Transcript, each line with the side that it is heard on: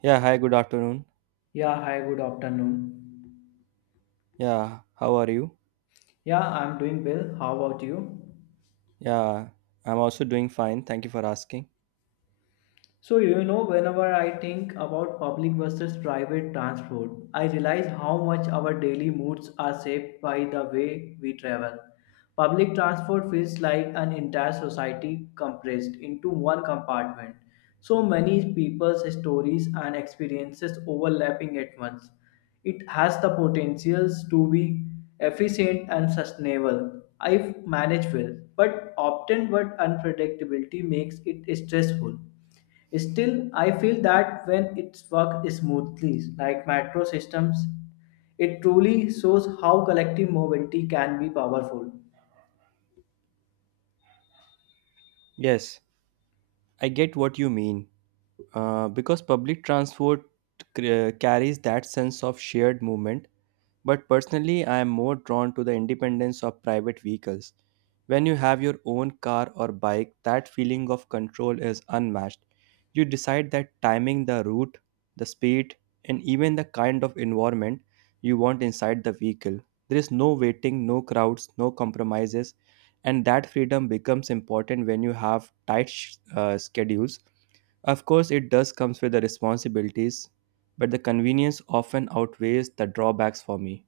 right: Yeah, hi, good afternoon.
left: Yeah, hi, good afternoon.
right: Yeah, how are you?
left: Yeah, I'm doing well. How about you?
right: Yeah, I'm also doing fine. Thank you for asking.
left: So, you know, whenever I think about public versus private transport, I realize how much our daily moods are shaped by the way we travel. Public transport feels like an entire society compressed into one compartment. So many people's stories and experiences overlapping at once. It has the potentials to be efficient and sustainable. I've managed well, but often what unpredictability makes it stressful. Still, I feel that when it works smoothly, like metro systems, it truly shows how collective mobility can be powerful.
right: Yes, I get what you mean. Because public transport carries that sense of shared movement. But personally, I am more drawn to the independence of private vehicles. When you have your own car or bike, that feeling of control is unmatched. You decide that timing, the route, the speed, and even the kind of environment you want inside the vehicle. There is no waiting, no crowds, no compromises, and that freedom becomes important when you have tight schedules. Of course, it does comes with the responsibilities, but the convenience often outweighs the drawbacks for me.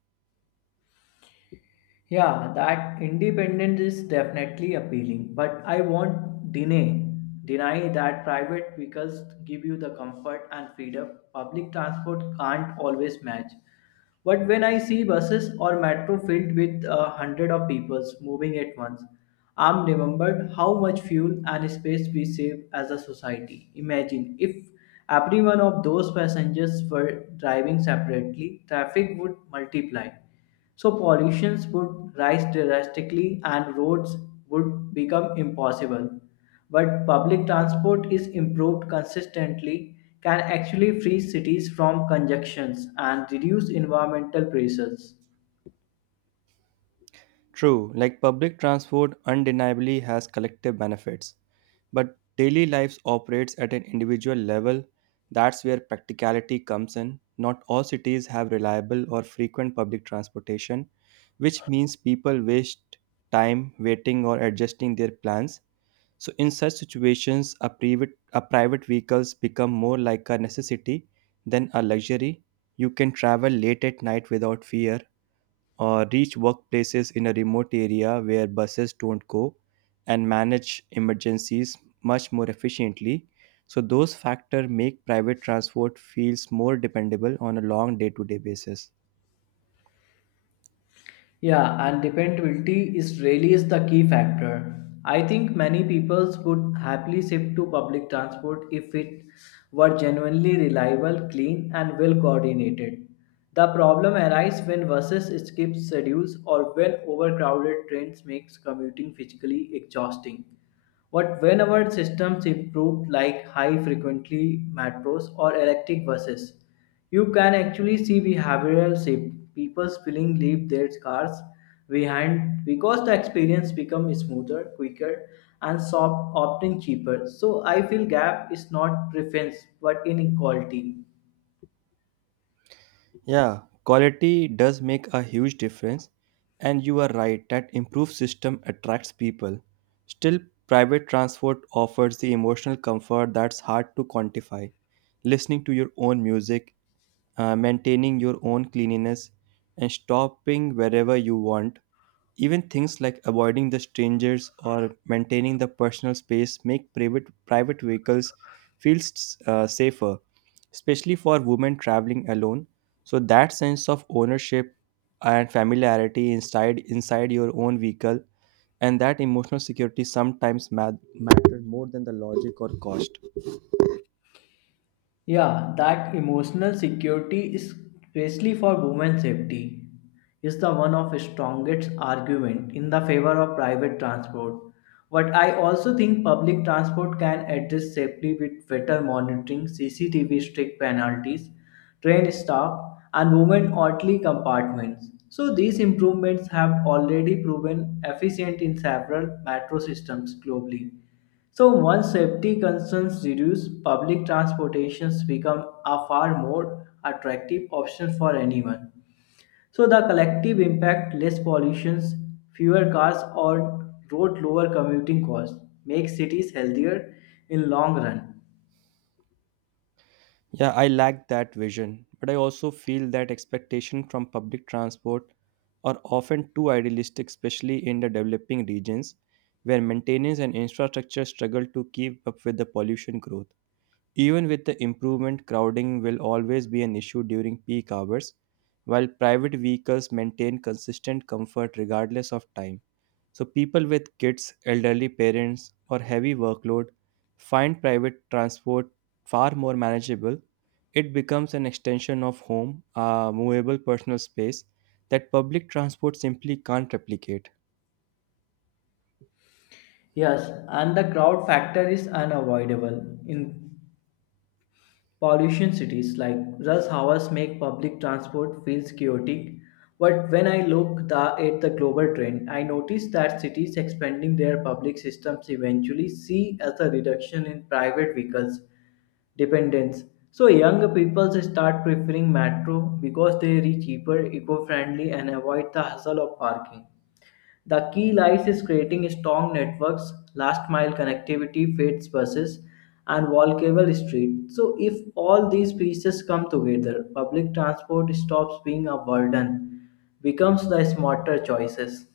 left: Yeah, that independence is definitely appealing, but I won't deny that private vehicles give you the comfort and freedom public transport can't always match. But when I see buses or metro filled with a hundred of people moving at once, I'm remembered how much fuel and space we save as a society. Imagine if every one of those passengers were driving separately, traffic would multiply so pollutions would rise drastically and roads would become impossible. But public transport is improved consistently can actually free cities from congestions and reduce environmental pressures.
right: True, like public transport undeniably has collective benefits, but daily life operates at an individual level. That's where practicality comes in. Not all cities have reliable or frequent public transportation, which means people waste time waiting or adjusting their plans. So, in such situations, a private vehicles become more like a necessity than a luxury. You can travel late at night without fear or reach workplaces in a remote area where buses don't go and manage emergencies much more efficiently. So, those factors make private transport feels more dependable on a long day to day basis.
left: Yeah, and dependability is really is the key factor. I think many people would happily shift to public transport if it were genuinely reliable, clean, and well coordinated. The problem arises when buses skip schedules or when overcrowded trains makes commuting physically exhausting. But when our systems improved like high frequently metros or electric buses, you can actually see behavioral shift. People feeling leave their cars behind because the experience becomes smoother, quicker, and soft, often cheaper. So I feel gap is not preference but inequality.
right: Yeah, quality does make a huge difference, and you are right that improved system attracts people. Still, private transport offers the emotional comfort that's hard to quantify. Listening to your own music, maintaining your own cleanliness, and stopping wherever you want. Even things like avoiding the strangers or maintaining the personal space make private vehicles feel safer, especially for women traveling alone. So that sense of ownership and familiarity inside your own vehicle and that emotional security matter more than the logic or cost.
left: Yeah, that emotional security, especially for women's safety, is the one of strongest argument in the favor of private transport. But I also think public transport can address safely with better monitoring, CCTV strict penalties, train staff, and women orderly compartments. So these improvements have already proven efficient in several metro systems globally. So once safety concerns reduce, public transportations become a far more attractive option for anyone. So the collective impact less pollutions, fewer cars on road lower commuting costs make cities healthier in long run.
right: Yeah, I lack that vision, but I also feel that expectation from public transport are often too idealistic, especially in the developing regions where maintenance and infrastructure struggle to keep up with the pollution growth. Even with the improvement, crowding will always be an issue during peak hours, while private vehicles maintain consistent comfort regardless of time. So, people with kids, elderly parents, or heavy workload find private transport far more manageable. It becomes an extension of home, a movable personal space that public transport simply can't replicate.
left: Yes, and the crowd factor is unavoidable in pollution cities like rush hours make public transport feels chaotic, but when I at the global trend, I notice that cities expanding their public systems eventually see as a reduction in private vehicles dependence. So younger people start preferring metro because they reach cheaper, eco-friendly, and avoid the hassle of parking. The key lies is creating strong networks, last mile connectivity, freight buses, and walkable street. So if all these pieces come together, public transport stops being a burden, becomes the smarter choices.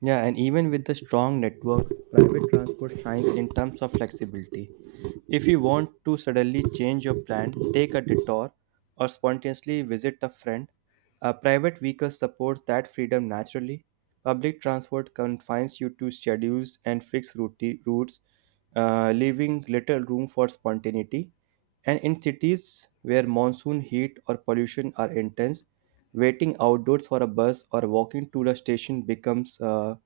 right: Yeah, and even with the strong networks, private transport shines in terms of flexibility. If you want to suddenly change your plan, take a detour, or spontaneously visit a friend, a private vehicle supports that freedom naturally. Public transport confines you to schedules and fixed routes, leaving little room for spontaneity. And in cities where monsoon heat or pollution are intense, waiting outdoors for a bus or walking to the station becomes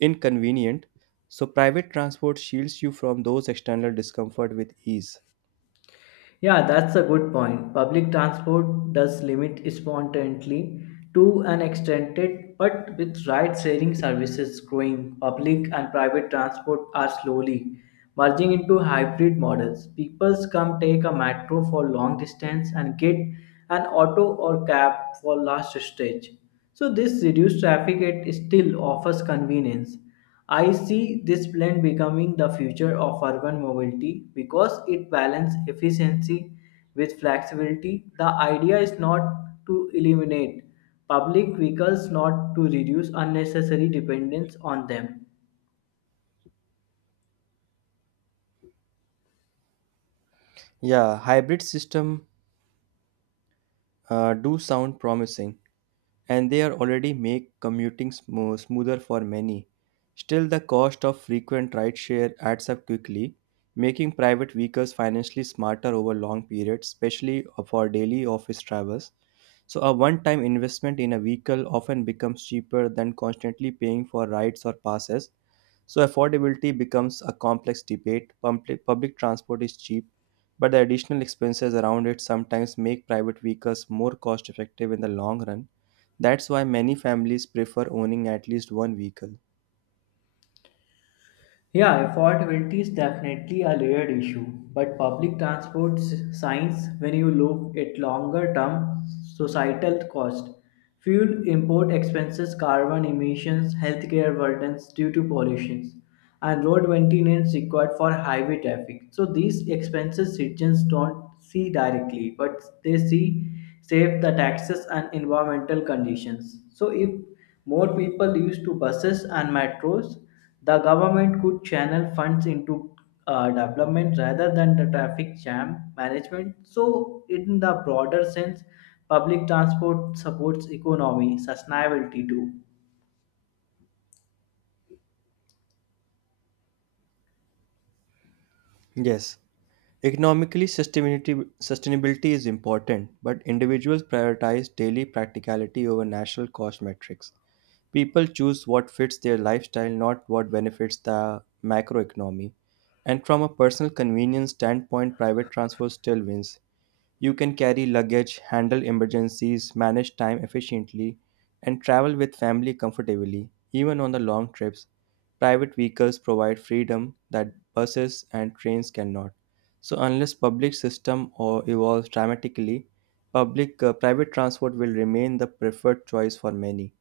right: inconvenient, so private transport shields you from those external discomfort with ease.
left: Yeah, that's a good point. Public transport does limit spontaneity to an extent, but with ride sharing services growing, public and private transport are slowly merging into hybrid models. People come take a metro for long distance and get an auto or cab for last stage. So this reduced traffic it still offers convenience. I see this plan becoming the future of urban mobility because it balances efficiency with flexibility. The idea is not to eliminate public vehicles, not to reduce unnecessary dependence on them.
right: Yeah, hybrid system do sound promising, and they are already make commuting smoother for many. Still, the cost of frequent rideshare adds up quickly, making private vehicles financially smarter over long periods, especially for daily office travels. So, a one time investment in a vehicle often becomes cheaper than constantly paying for rides or passes. So, affordability becomes a complex debate. Public transport is cheap, but the additional expenses around it sometimes make private vehicles more cost effective in the long run. That's why many families prefer owning at least one vehicle.
left: Yeah, affordability is definitely a layered issue, but public transport science, when you look at longer term societal cost, fuel import expenses, carbon emissions, healthcare burdens due to pollutions, and road maintenance required for highway traffic. So these expenses citizens don't see directly, but they see save the taxes and environmental conditions. So if more people used to buses and metros, the government could channel funds into development rather than the traffic jam management. So, in the broader sense, public transport supports economy sustainability too.
right: Yes. Economically, sustainability is important, but individuals prioritize daily practicality over national cost metrics. People choose what fits their lifestyle, not what benefits the macroeconomy. And from a personal convenience standpoint, private transport still wins. You can carry luggage, handle emergencies, manage time efficiently, and travel with family comfortably, even on the long trips. Private vehicles provide freedom that buses and trains cannot. So unless public system or evolves dramatically, public private transport will remain the preferred choice for many.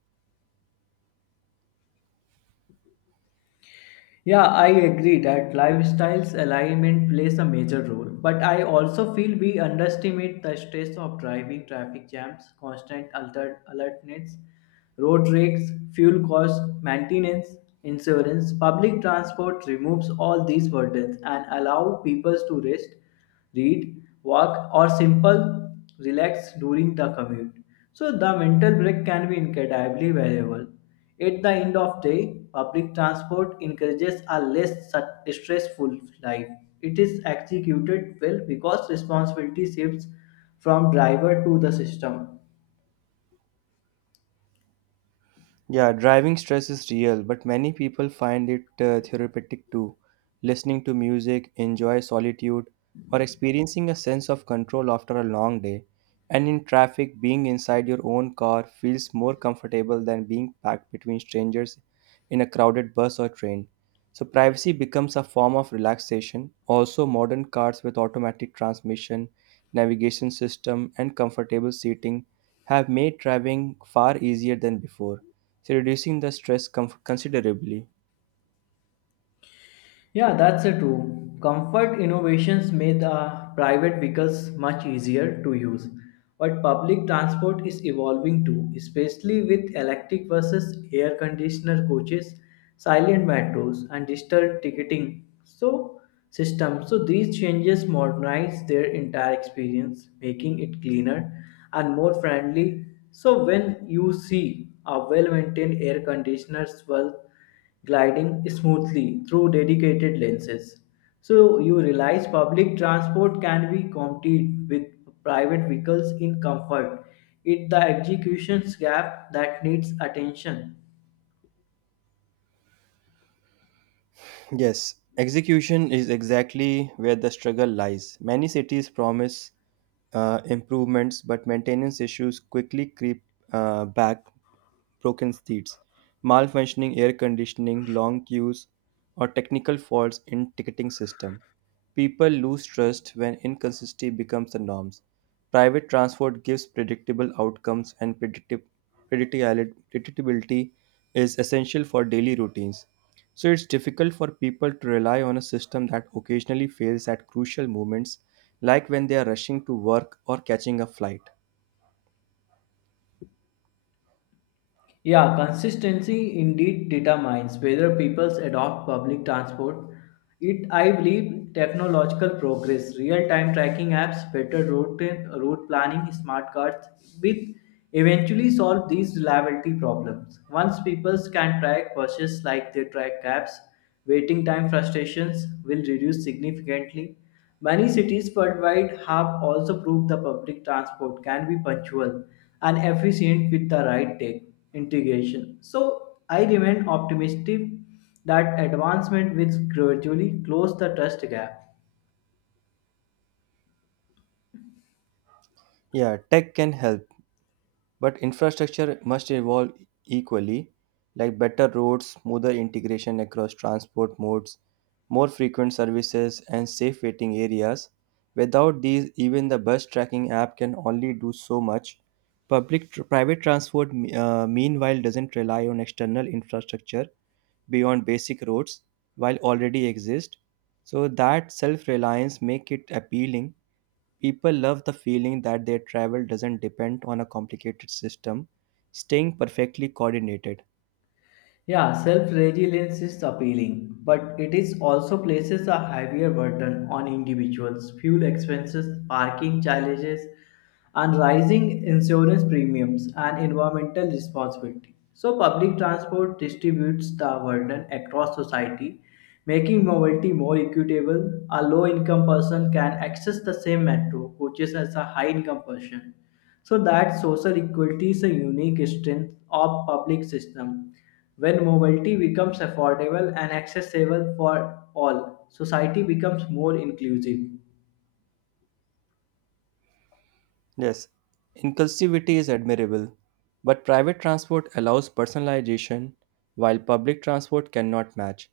left: Yeah, I agree that lifestyles alignment plays a major role, but I also feel we underestimate the stress of driving, traffic jams, constant alertness, road rakes, fuel costs, maintenance, insurance. Public transport removes all these burdens and allow people to rest, read, walk, or simple relax during the commute. So the mental break can be incredibly valuable. At the end of day, public transport encourages a less stressful life. It is executed well because responsibility shifts from driver to the system.
right: Yeah, driving stress is real, but many people find it therapeutic too. Listening to music, enjoy solitude, or experiencing a sense of control after a long day. And in traffic, being inside your own car feels more comfortable than being packed between strangers in a crowded bus or train. So, privacy becomes a form of relaxation. Also, modern cars with automatic transmission, navigation system, and comfortable seating have made driving far easier than before, so reducing the stress considerably.
left: Yeah, that's a true. Comfort innovations made the private vehicles much easier to use. But public transport is evolving too, especially with electric buses, air conditioner coaches, silent metros, and digital ticketing so system. So these changes modernize their entire experience, making it cleaner and more friendly. So when you see a well-maintained air conditioner's well gliding smoothly through dedicated lenses. So you realize public transport can be competed with private vehicles in comfort. It's the executions gap that needs attention.
right: Yes, execution is exactly where the struggle lies. Many cities promise improvements, but maintenance issues quickly creep back, broken streets, malfunctioning air conditioning, long queues, or technical faults in ticketing system. People lose trust when inconsistency becomes the norms. Private transport gives predictable outcomes, and predictability is essential for daily routines. So it's difficult for people to rely on a system that occasionally fails at crucial moments, like when they are rushing to work or catching a flight.
left: Yeah, consistency indeed determines whether people adopt public transport. It, I believe, technological progress, real-time tracking apps, better route planning, smart cards, will eventually solve these reliability problems. Once people can track buses like they track cabs, waiting time frustrations will reduce significantly. Many cities worldwide have also proved the public transport can be punctual and efficient with the right tech integration. So I remain optimistic that advancement will gradually close the trust gap.
right: Yeah, tech can help, but infrastructure must evolve equally, like better roads, smoother integration across transport modes, more frequent services, and safe waiting areas. Without these, even the bus tracking app can only do so much. Private transport, meanwhile, doesn't rely on external infrastructure beyond basic roads while already exist. So that self-reliance make it appealing. People love the feeling that their travel doesn't depend on a complicated system, staying perfectly coordinated.
left: Yeah, self resilience is appealing, but it is also places a heavier burden on individuals. Fuel expenses, parking challenges, and rising insurance premiums and environmental responsibility. So, public transport distributes the burden across society, making mobility more equitable. A low income person can access the same metro coaches as a high income person. So that social equality is a unique strength of public system. When mobility becomes affordable and accessible for all, society becomes more inclusive.
right: Yes, inclusivity is admirable, but private transport allows personalization while public transport cannot match.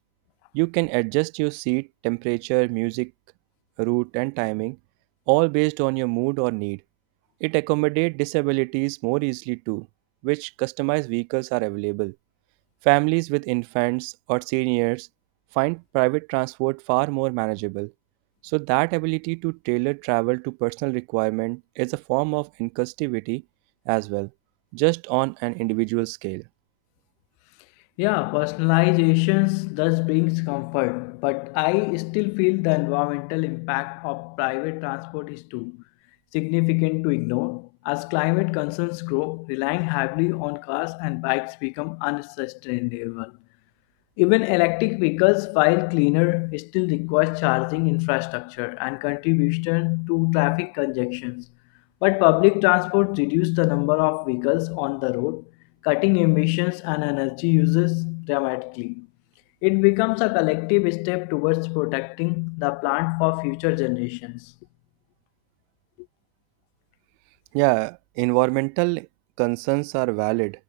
right: You can adjust your seat, temperature, music, route, and timing, all based on your mood or need. It accommodates disabilities more easily too, which customized vehicles are available. Families with infants or seniors find private transport far more manageable. So that ability to tailor travel to personal requirement is a form of inclusivity as well, just on an individual scale.
left: Yeah, personalizations thus brings comfort, but I still feel the environmental impact of private transport is too significant to ignore. As climate concerns grow, relying heavily on cars and bikes become unsustainable. Even electric vehicles, while cleaner, still require charging infrastructure and contribution to traffic congestions. But public transport reduces the number of vehicles on the road, cutting emissions and energy uses dramatically. It becomes a collective step towards protecting the planet for future generations.
right: Yeah, environmental concerns are valid.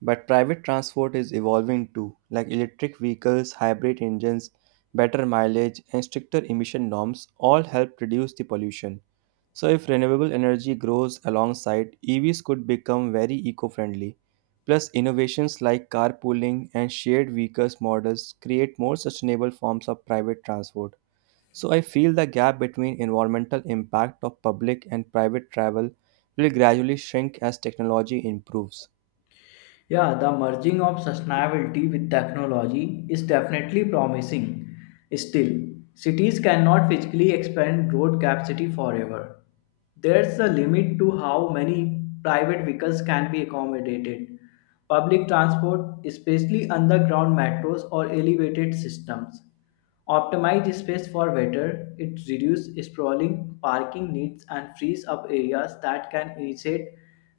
right: But private transport is evolving too, like electric vehicles, hybrid engines, better mileage, and stricter emission norms all help reduce the pollution. So, if renewable energy grows alongside, EVs could become very eco friendly. Plus, innovations like carpooling and shared vehicles models create more sustainable forms of private transport. So, I feel the gap between environmental impact of public and private travel will gradually shrink as technology improves.
left: Yeah, the merging of sustainability with technology is definitely promising. Still, cities cannot physically expand road capacity forever. There's a limit to how many private vehicles can be accommodated. Public transport, especially underground metros or elevated systems, optimize space for water, it reduces sprawling parking needs and frees up areas that can instead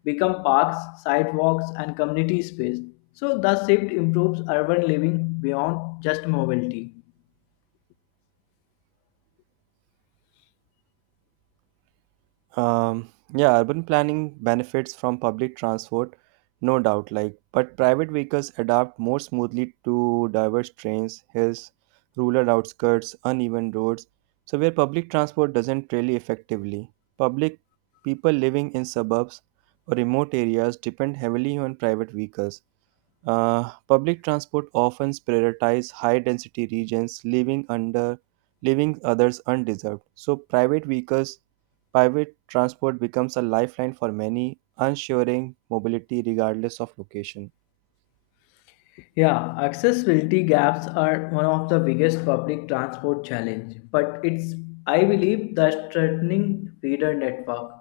left: become parks, sidewalks, and community space. So, the shift improves urban living beyond just mobility.
right: Um, yeah, urban planning benefits from public transport, no doubt. Like, but private vehicles adapt more smoothly to diverse trains, hills, rural outskirts, uneven roads. So where public transport doesn't really effectively. Public people living in suburbs or remote areas depend heavily on private vehicles. Public transport often prioritizes high-density regions, leaving others undeserved. So private vehicles, private transport becomes a lifeline for many, ensuring mobility regardless of location.
left: Yeah, accessibility gaps are one of the biggest public transport challenge, but it's I believe the strengthening feeder network.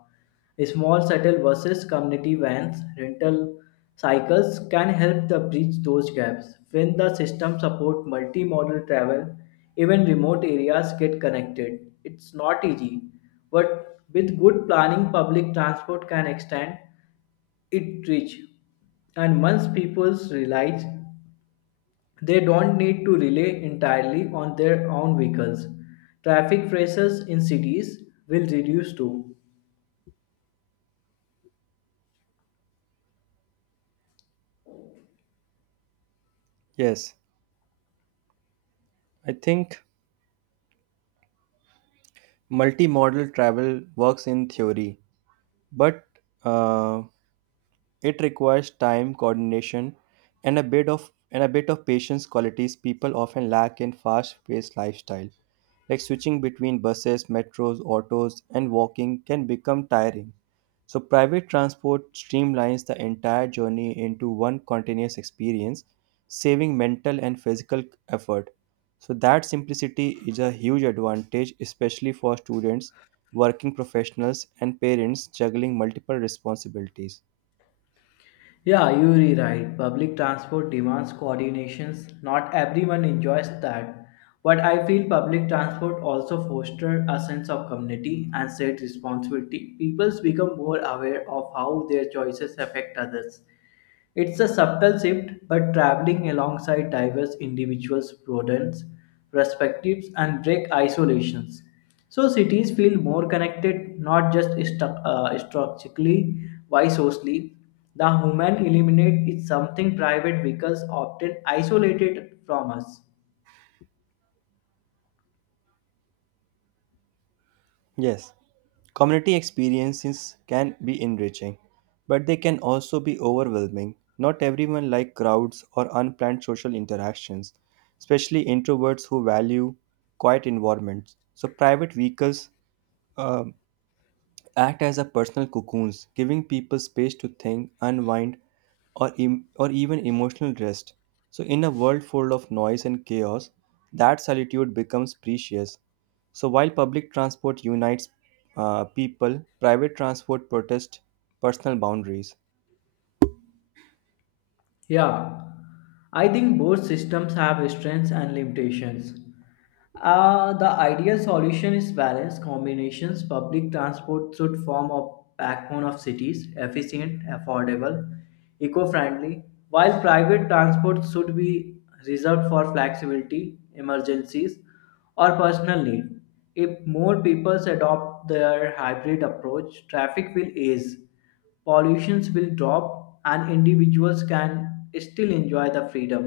left: Small shuttle buses, community vans, rental cycles can help to bridge those gaps. When the system support multimodal travel, even remote areas get connected. It's not easy, but with good planning, public transport can extend it reach and once people realize they don't need to rely entirely on their own vehicles. Traffic pressures in cities will reduce too.
right: Yes, I think multimodal travel works in theory, but uh, it requires time, coordination, and a bit of patience qualities people often lack in fast-paced lifestyle. Like switching between buses, metros, autos, and walking can become tiring. So private transport streamlines the entire journey into one continuous experience, saving mental and physical effort. So that simplicity is a huge advantage, especially for students, working professionals, and parents juggling multiple responsibilities.
left: Yeah, you're right. Public transport demands coordinations. Not everyone enjoys that. But I feel public transport also fosters a sense of community and shared responsibility. People become more aware of how their choices affect others. It's a subtle shift, but traveling alongside diverse individuals broadens perspectives and break isolations. So cities feel more connected, not just structurally, why socially. The human element is something private because often isolated from us.
right: Yes, community experiences can be enriching, but they can also be overwhelming. Not everyone likes crowds or unplanned social interactions, especially introverts who value quiet environments. So, private vehicles um, act as a personal cocoons, giving people space to think, unwind, or even emotional rest. So, in a world full of noise and chaos, that solitude becomes precious. So, while public transport unites people, private transport protests personal boundaries.
left: Yeah, I think both systems have strengths and limitations. The ideal solution is balanced combinations. Public transport should form a backbone of cities, efficient, affordable, eco friendly, while private transport should be reserved for flexibility, emergencies, or personal need. If more people adopt their hybrid approach, traffic will ease pollutions will drop and individuals can still enjoy the freedom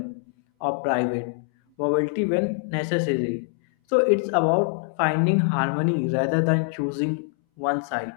left: of private mobility when necessary. So it's about finding harmony rather than choosing one side.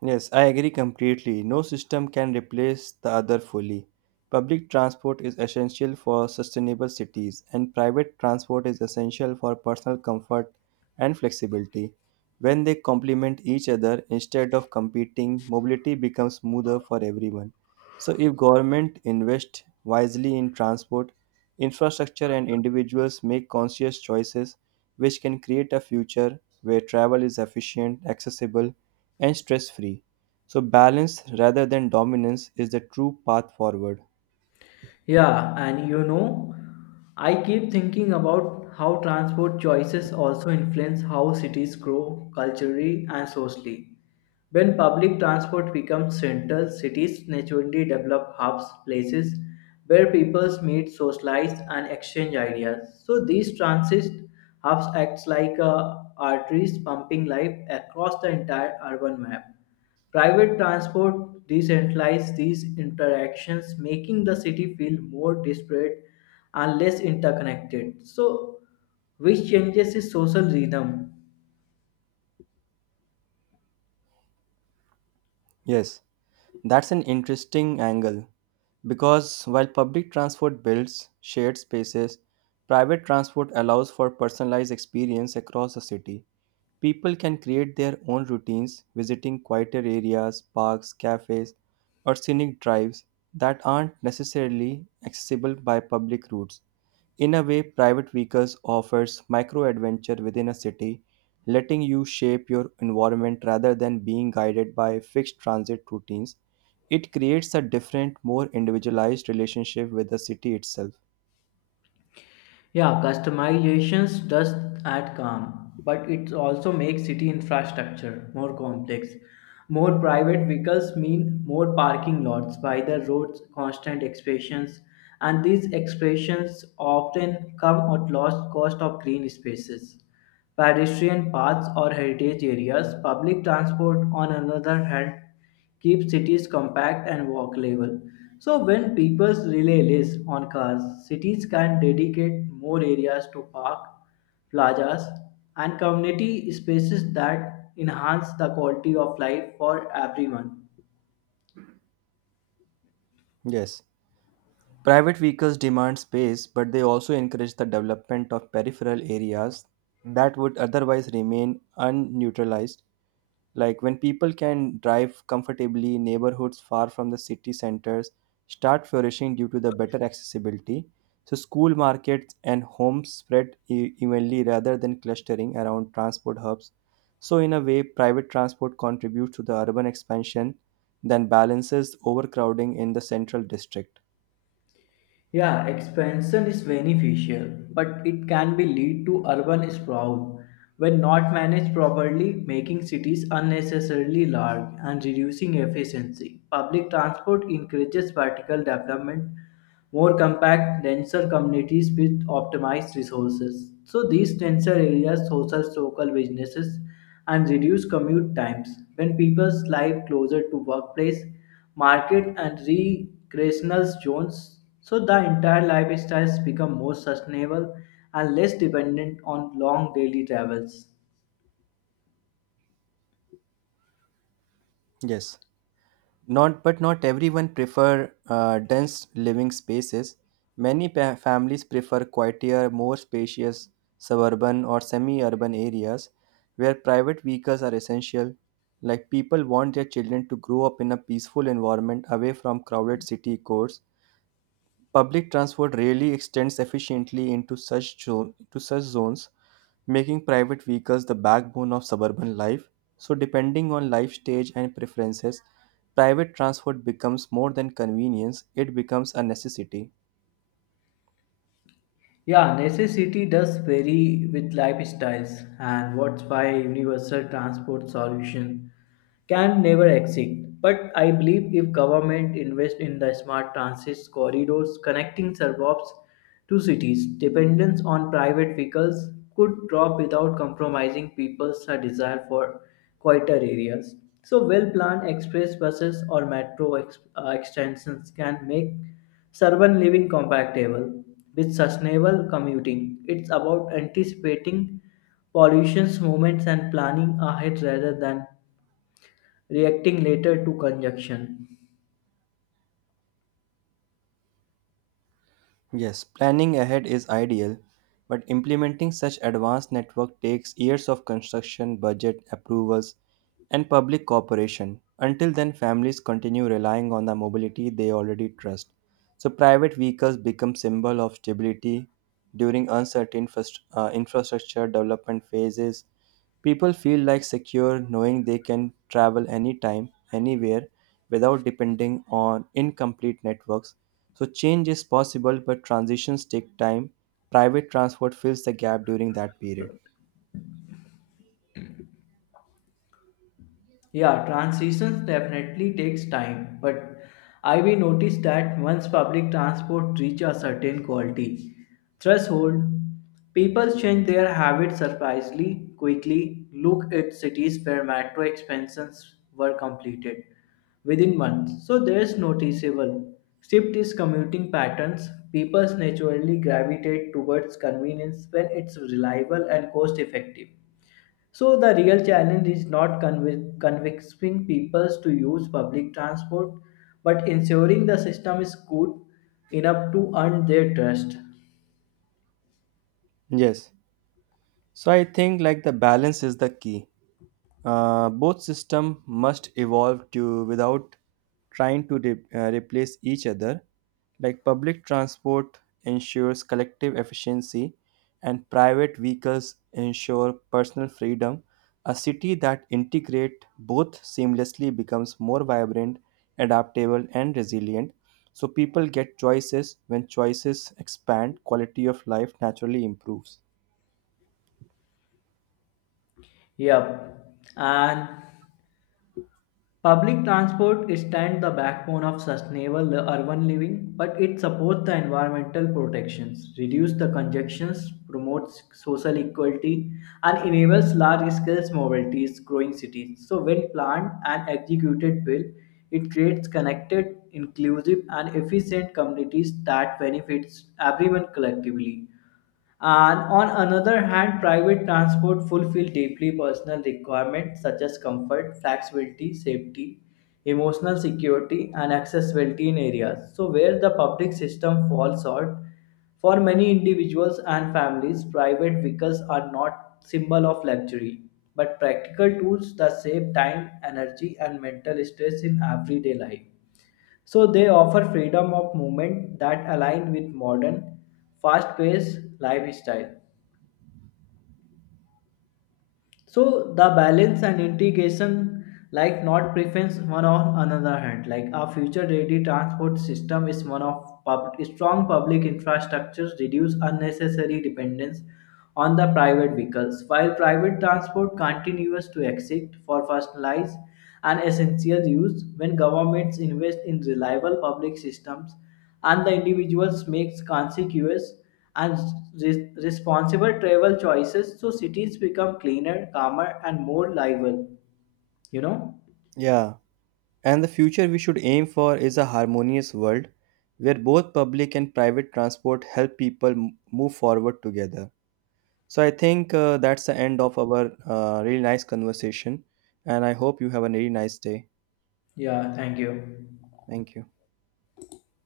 right: Yes, I agree completely. No system can replace the other fully. Public transport is essential for sustainable cities, and private transport is essential for personal comfort and flexibility. When they complement each other instead of competing, mobility becomes smoother for everyone. So, if government invest wisely in transport, infrastructure, and individuals make conscious choices, which can create a future where travel is efficient, accessible, and stress free. So, balance rather than dominance is the true path forward.
left: Yeah, and you know, I keep thinking about how transport choices also influence how cities grow culturally and socially. When public transport becomes central, cities naturally develop hubs, places where people meet, socialize, and exchange ideas. So these transit hubs act like arteries pumping life across the entire urban map. Private transport decentralizes these interactions, making the city feel more disparate and less interconnected. So, which changes the social rhythm.
right: Yes, that's an interesting angle because while public transport builds shared spaces, private transport allows for personalized experience across the city. People can create their own routines, visiting quieter areas, parks, cafes, or scenic drives that aren't necessarily accessible by public routes. In a way, private vehicles offers micro adventure within a city, letting you shape your environment rather than being guided by fixed transit routines. It creates a different, more individualized relationship with the city itself.
left: Yeah, customizations does add calm, but it also makes city infrastructure more complex. More private vehicles mean more parking lots by the roads, constant expansions, and these expansions often come at lost cost of green spaces, pedestrian paths, or heritage areas. Public transport, on another hand, keep cities compact and walkable. So when people rely less on cars, cities can dedicate more areas to park, plazas, and community spaces that enhance the quality of life for everyone.
right: Yes. Private vehicles demand space, but they also encourage the development of peripheral areas that would otherwise remain unneutralized. Like when people can drive comfortably, neighborhoods far from the city centers start flourishing due to the better accessibility. So school markets and homes spread evenly rather than clustering around transport hubs. So in a way, private transport contributes to the urban expansion, then balances overcrowding in the central district.
left: Yeah, expansion is beneficial, but it can be lead to urban sprawl when not managed properly, making cities unnecessarily large and reducing efficiency. Public transport encourages vertical development more compact, denser communities with optimized resources. So these denser areas host local businesses and reduce commute times. When people's live closer to workplace, market and recreational zones, so the entire lifestyles become more sustainable and less dependent on long daily travels.
right: Yes. Not, but not everyone prefer dense living spaces. Many families prefer quieter, more spacious suburban or semi-urban areas where private vehicles are essential. Like people want their children to grow up in a peaceful environment away from crowded city cores. Public transport rarely extends efficiently into to such zones, making private vehicles the backbone of suburban life. So, depending on life stage and preferences, private transport becomes more than convenience, it becomes a necessity.
left: Yeah, necessity does vary with lifestyles, and what's why universal transport solution can never exist. But I believe if government invest in the smart transit corridors connecting suburbs to cities, dependence on private vehicles could drop without compromising people's desire for quieter areas. So, well-planned express buses or metro extensions can make urban living compatible with sustainable commuting. It's about anticipating pollution's movements and planning ahead rather than reacting later to conjunction.
right: Yes, planning ahead is ideal, but implementing such advanced network takes years of construction, budget approvals, and public cooperation. Until then, families continue relying on the mobility they already trust. So private vehicles become symbol of stability during uncertain infrastructure development phases. People feel like secure knowing they can travel anytime, anywhere without depending on incomplete networks. So change is possible, but transitions take time. Private transport fills the gap during that period.
left: Yeah, transitions definitely takes time, but I will notice that once public transport reaches a certain quality threshold, people change their habits surprisingly quickly. Look at cities where metro expansions were completed within months, so there is noticeable shift is commuting patterns. People naturally gravitate towards convenience when it's reliable and cost effective. So the real challenge is not convincing people to use public transport, but ensuring the system is good enough to earn their trust.
right: Yes. So I think like the balance is the key. Both system must evolve to without trying to replace each other. Like public transport ensures collective efficiency, and private vehicles ensure personal freedom. A city that integrate both seamlessly becomes more vibrant, adaptable, and resilient. So people get choices. When choices expand, quality of life naturally improves.
left: Yep. And public transport stands the backbone of sustainable urban living, but it supports the environmental protections, reduces the congestions, promotes social equality, and enables large-scale mobilities growing cities. So when planned and executed well, it creates connected, inclusive, and efficient communities that benefits everyone collectively. And on another hand, private transport fulfill deeply personal requirements such as comfort, flexibility, safety, emotional security, and accessibility in areas. So where the public system falls short, for many individuals and families, private vehicles are not symbol of luxury, but practical tools that save time, energy, and mental stress in everyday life. So they offer freedom of movement that align with modern, fast-paced lifestyle. So the balance and integration like not preference one on another hand. Like a future-ready transport system is one of strong public infrastructures reduce unnecessary dependence on the private vehicles, while private transport continues to exist for personalized and essential use when governments invest in reliable public systems and the individuals makes consequous and responsible travel choices so cities become cleaner calmer and more livable you know
right: Yeah. And the future we should aim for is a harmonious world where both public and private transport help people move forward together. So I think that's the end of our really nice conversation. And I hope you have a really nice day.
left: yeah thank you
right: Thank you.